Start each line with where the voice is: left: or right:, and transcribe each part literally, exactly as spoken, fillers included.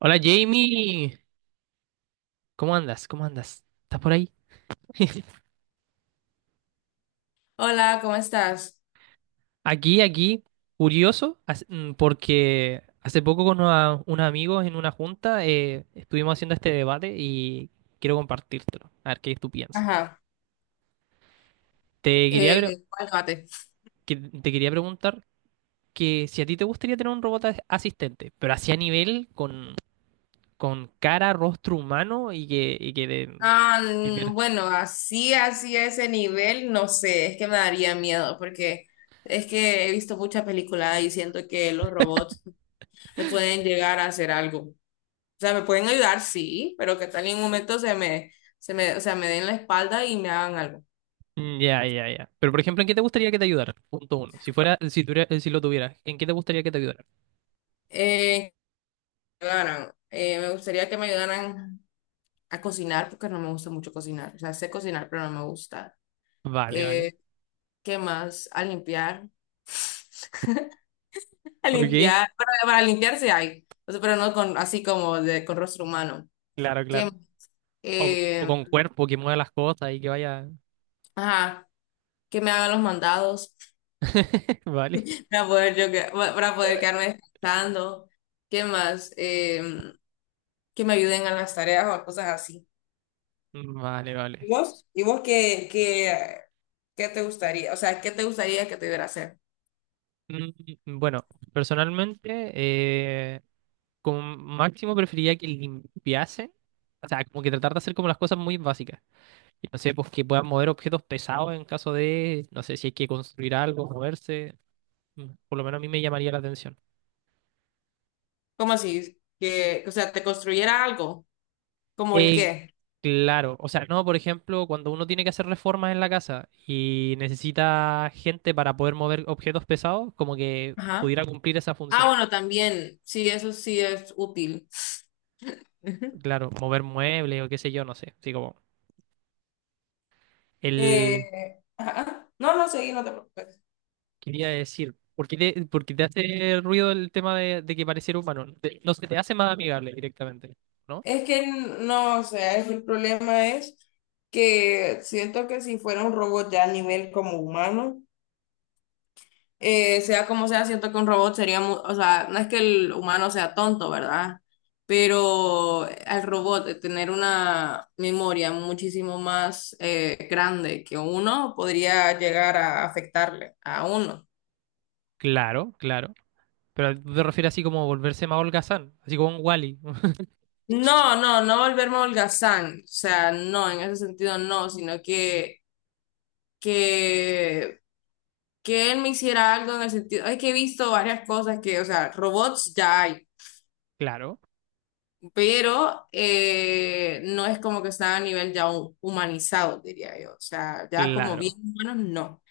right: Hola Jamie, ¿cómo andas? ¿Cómo andas? ¿Estás por ahí?
left: Hola, ¿cómo estás?
right: Aquí, aquí, curioso, as- mm, porque hace poco con una- unos amigos en una junta eh, estuvimos haciendo este debate y quiero compartírtelo, a ver qué tú piensas.
left: Ajá.
right: Te quería, pre-
left: Eh, ¿cuál mate?
right: que- Te quería preguntar que si a ti te gustaría tener un robot as- asistente, pero así a nivel con, con cara, rostro humano y que, y que, de-
left: Ah, mm, bueno, así, así a ese nivel, no sé, es que me daría miedo porque es que he visto muchas películas y siento que los robots me pueden llegar a hacer algo. O sea, me pueden ayudar, sí, pero que tal en un momento se me, se me, o sea, me den la espalda y me hagan algo.
right: Mm, Ya, ya, ya. Pero por ejemplo, ¿en qué te gustaría que te ayudara? Punto uno. Si fuera, si tuviera- si lo tuvieras, ¿en qué te gustaría que te ayudara?
left: Eh, que me ayudaran. Eh, me gustaría que me ayudaran a cocinar porque no me gusta mucho cocinar. O sea, sé cocinar, pero no me gusta.
right: Vale, vale.
left: Eh, ¿qué más? A limpiar. A
right: Ok,
left: limpiar, para, para limpiarse hay, o sea, pero no con así como de, con rostro humano.
right: claro, claro.
left: Que,
right: O, o
left: eh,
right: con cuerpo que mueva las cosas y que vaya.
left: ajá, que me hagan los mandados
right: Vale.
left: para poder, yo, que- para poder quedarme descansando. ¿Qué más? Eh, que me ayuden a las tareas o a cosas así.
right: Vale,
left: ¿Y
right: vale.
left: vos? ¿Y vos qué, qué, qué te gustaría? O sea, ¿qué te gustaría que te hubiera hacer?
right: Mm, Bueno, personalmente, eh, con máximo preferiría que limpiase. O sea, como que tratar de hacer como las cosas muy básicas. Y no sé, pues que puedan mover objetos pesados en caso de, no sé, si hay que construir algo, moverse. Mm, Por lo menos a mí me llamaría la atención.
left: ¿Cómo así? Que, o sea, te construyera algo. ¿Como el
right: Eh,
left: qué?
right: claro, o sea, no, por ejemplo, cuando uno tiene que hacer reformas en la casa y necesita gente para poder mover objetos pesados, como que
left: Ajá.
right: pudiera cumplir esa
left: Ah,
right: función.
left: bueno, también, sí, eso sí es útil.
right: Claro, mover muebles o qué sé yo, no sé. Así como, el...
left: Eh, ajá. No, no, seguí, no te preocupes.
right: Quería decir, ¿por qué te, por qué te hace ruido el tema de, de que pareciera humano? Te- no se te hace más amigable directamente, ¿no?
left: Es que no, o sea, es- el problema es que siento que si fuera un robot ya a nivel como humano, eh, sea como sea, siento que un robot sería, mu- o sea, no es que el humano sea tonto, ¿verdad? Pero al robot de tener una memoria muchísimo más eh, grande que uno podría llegar a afectarle a uno.
right: Claro, claro. Pero tú te refieres así como volverse más holgazán, así como un Wally.
left: No, no, no volverme holgazán, o sea, no, en ese sentido no, sino que, que, que él me hiciera algo en el sentido, es que he visto varias cosas que, o sea, robots ya hay,
right: Claro,
left: pero eh, no es como que está a nivel ya hu- humanizado, diría yo, o sea, ya como bien
right: claro,
left: humanos, no.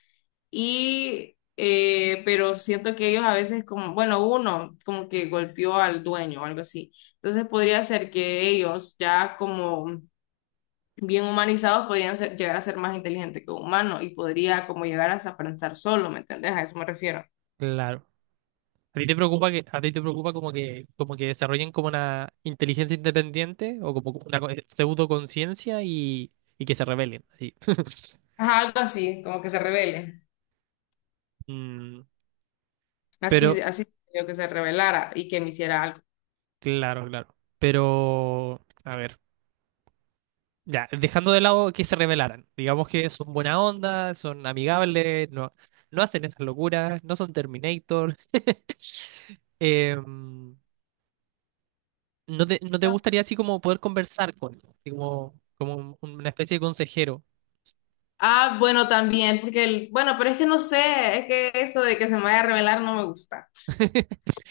left: Y, eh, pero siento que ellos a veces como, bueno, uno como que golpeó al dueño o algo así, entonces podría ser que ellos ya como... bien humanizados podrían ser, llegar a ser más inteligentes que un humano y podría como llegar hasta pensar solo, ¿me entendés? A eso me refiero.
right: claro. ¿A ti te preocupa que, a ti te preocupa como que, como que desarrollen como una inteligencia independiente o como una co- pseudoconciencia y, y que se rebelen? Así.
left: Ajá, algo así, como que se revele.
right: Mm, pero,
left: Así, así yo que se revelara y que me hiciera algo.
right: claro, claro. Pero, a ver, ya, dejando de lado que se rebelaran. Digamos que son buena onda, son amigables, no, no hacen esas locuras, no son Terminator. Em, ¿no te, no te gustaría así como poder conversar con ellos? Así como, como un- una especie de consejero?
left: Ah, bueno, también, porque el, bueno, pero es que no sé, es que eso de que se me vaya a revelar no me gusta.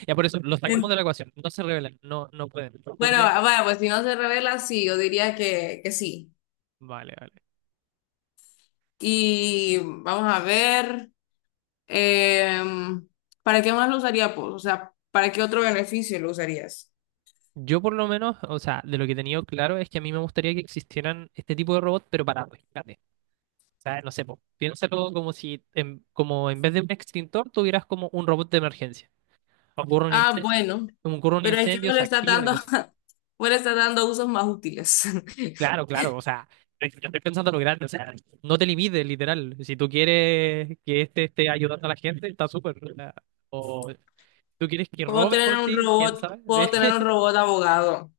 right: Ya por eso, los sacamos de
left: En-
right: la ecuación. No se revelan, no, no pueden, no
left: Bueno,
right: cumplen.
left: ah, bueno, pues si no se revela, sí, yo diría que, que sí.
right: Vale, vale.
left: Y vamos a ver, em, ¿para qué más lo usaría, pues? O sea, ¿para qué otro beneficio lo usarías?
right: Yo por lo menos, o sea, de lo que he tenido claro es que a mí me gustaría que existieran este tipo de robots, pero para rescate. O sea, no sé, po, piénsalo como si en, como en vez de un extintor tuvieras como un robot de emergencia. Ocurre un
left: Ah,
right: incendio,
left: bueno,
right: ocurre un
left: pero es que
right: incendio,
left: vos le
right: se
left: estás
right: activa y
left: dando,
right: cosas.
left: vos le estás dando usos más útiles.
right: Claro, claro, o sea, yo estoy pensando en lo grande, o sea, no te limites, literal. Si tú quieres que este esté ayudando a la gente, está súper. O sea, o- ¿tú quieres que
left: Puedo
right: robe
left: tener
right: por
left: un
right: ti? ¿Quién
left: robot,
right: sabe?
left: puedo tener un robot abogado.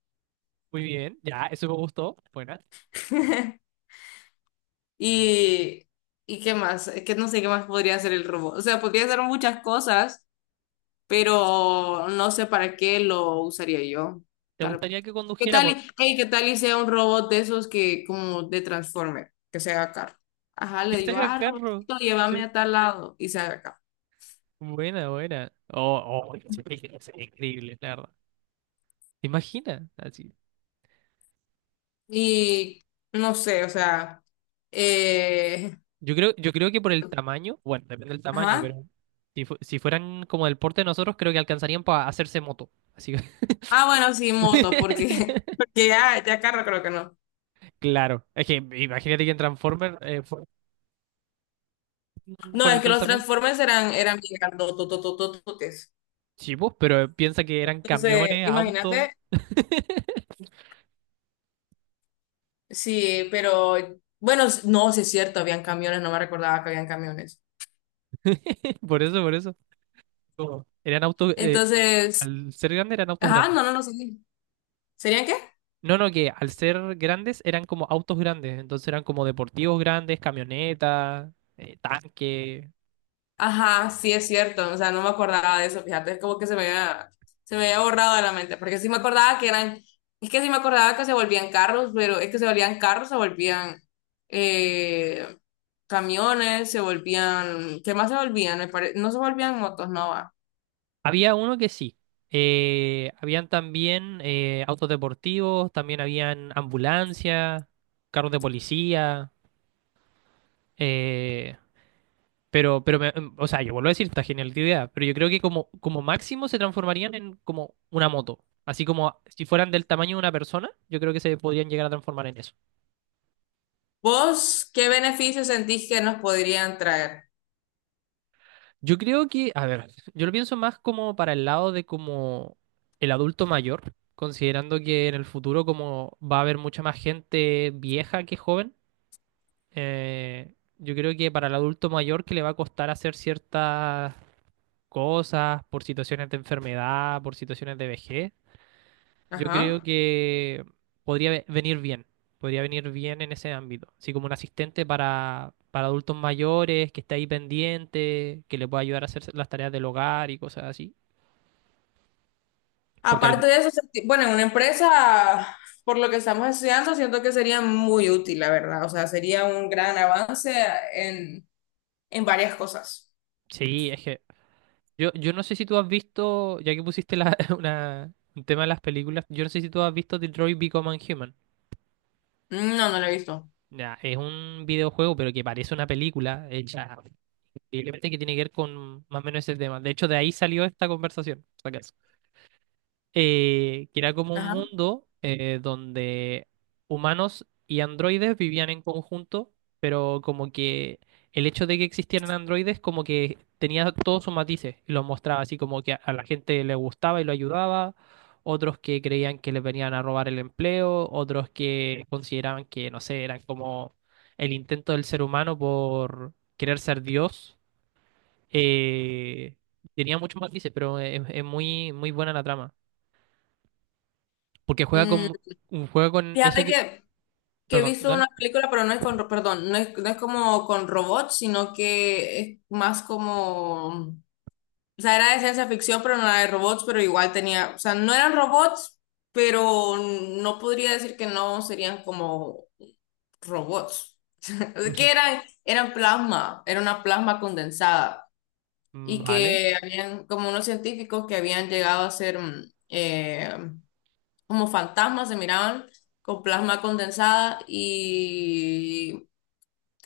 right: Muy bien, ya, eso me gustó. Buena.
left: Y, ¿y qué más? Es que no sé qué más podría hacer el robot. O sea, podría hacer muchas cosas, pero no sé para qué lo usaría yo.
right: ¿Te
left: Tal-
right: gustaría que
left: ¿Qué
right: condujera
left: tal y,
right: por ti?
left: hey, qué tal y sea un robot de esos que como de Transformer, que se haga carro? Ajá,
right: ¿Qué
left: le digo,
right: saca
left: ah,
right: carro?
left: robotito, llévame
right: Che.
left: a tal lado y se haga carro.
right: Buena, buena. Oh, oh, es increíble, es increíble, la verdad. ¿Te imaginas? Así.
left: Y no sé, o sea, eh,
right: Yo creo, yo creo que por el tamaño, bueno, depende del tamaño,
left: ajá.
right: pero si, fu- si fueran como del porte de nosotros, creo que alcanzarían para hacerse moto. Así que.
left: Ah, bueno, sí, moto, porque, porque ya, ya carro creo que no.
right: Claro, es que imagínate que en Transformers eh, fueron
left: No,
right: con
left: es
right: el
left: que los
right: pensamiento.
left: Transformers eran, eran bien grandotototototes.
right: Sí, pues, pero piensa que eran
left: Entonces,
right: camiones, autos.
left: imagínate, sí, pero bueno, s- no, sí es cierto, habían camiones, no me recordaba que habían camiones.
right: Por eso, por eso. Como, eran autos, eh,
left: Entonces,
right: al ser grandes eran autos
left: ajá,
right: grandes.
left: no, no, no, sí. ¿Serían qué?
right: No, no, que al ser grandes eran como autos grandes. Entonces eran como deportivos grandes, camionetas, eh, tanques.
left: Ajá, sí es cierto, o sea, no me acordaba de eso, fíjate, es como que se me había, se me había borrado de la mente, porque sí me acordaba que eran, es que sí me acordaba que se volvían carros, pero es que se volvían carros, se volvían eh, camiones, se volvían, ¿qué más se volvían? Me pare- no se volvían motos, no va.
right: Había uno que sí. Eh, habían también eh, autos deportivos, también habían ambulancias, carros de policía. eh, pero, pero me- o sea, yo vuelvo a decir, esta genialidad, pero yo creo que como, como máximo se transformarían en como una moto. Así como si fueran del tamaño de una persona, yo creo que se podrían llegar a transformar en eso.
left: ¿Vos qué beneficios sentís que nos podrían traer?
right: Yo creo que, a ver, yo lo pienso más como para el lado de como el adulto mayor, considerando que en el futuro como va a haber mucha más gente vieja que joven, eh, yo creo que para el adulto mayor que le va a costar hacer ciertas cosas por situaciones de enfermedad, por situaciones de vejez, yo creo
left: Ajá.
right: que podría ve- venir bien, podría venir bien en ese ámbito, así como un asistente para, para adultos mayores, que esté ahí pendiente, que le pueda ayudar a hacer las tareas del hogar y cosas así. Porque al-
left: Aparte de eso, sentí- bueno, en una empresa, por lo que estamos estudiando, siento que sería muy útil, la verdad. O sea, sería un gran avance en varias cosas.
right: sí, es que yo, yo no sé si tú has visto, ya que pusiste la- una- un tema de las películas, yo no sé si tú has visto Detroit Become a Human.
left: No, no la he visto.
right: Ya, es un videojuego, pero que parece una película hecha, posiblemente que tiene que ver con más o menos ese tema. De hecho, de ahí salió esta conversación. Eh, que era como un
left: Ajá.
right: mundo eh, donde humanos y androides vivían en conjunto, pero como que el hecho de que existieran androides como que tenía todos sus matices y los mostraba así como que a a la gente le gustaba y lo ayudaba, otros que creían que les venían a robar el empleo, otros que consideraban que, no sé, eran como el intento del ser humano por querer ser Dios. Eh, tenía muchos matices, pero es, es muy, muy buena la trama. Porque juega
left: Mm,
right: con un juego con eso
left: fíjate
right: que.
left: que, que he
right: Perdón,
left: visto
right: dale.
left: una película, pero no es con, ro- perdón, no es, no es como con robots, sino que es más como, o sea, era de ciencia ficción, pero no era de robots, pero igual tenía, o sea, no eran robots, pero no podría decir que no serían como robots. Es Que eran, eran plasma, era una plasma condensada y
right: Vale.
left: que habían como unos científicos que habían llegado a ser mm, eh, como fantasmas, se miraban con plasma condensada y,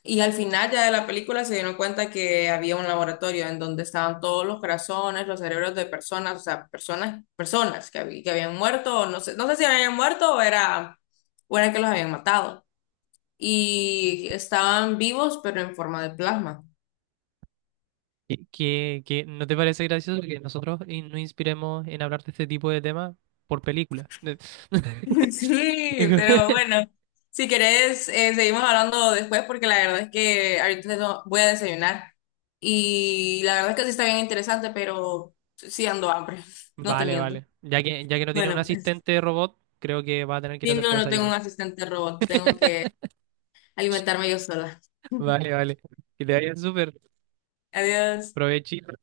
left: y al final ya de la película se dieron cuenta que había un laboratorio en donde estaban todos los corazones, los cerebros de personas, o sea, personas, personas que, hab- que habían muerto, o no sé, no sé si habían muerto o era, o era que los habían matado. Y estaban vivos, pero en forma de plasma.
right: ¿Qué, qué- qué- no te parece gracioso que nosotros in- nos inspiremos en hablar de este tipo de temas por película? De-
left: Sí, pero bueno, si querés, eh, seguimos hablando después porque la verdad es que ahorita no voy a desayunar y la verdad es que sí está bien interesante, pero sí ando hambre, no te
right: Vale,
left: miento.
right: vale. Ya que, ya que no tiene un
left: Bueno, pues,
right: asistente robot, creo que va a tener que ir a
left: sí, no,
right: hacerte
left: no tengo
right: desayuno.
left: un asistente robot, tengo que alimentarme yo sola.
right: Vale, vale. Que te vaya súper.
left: Adiós.
right: Provechito.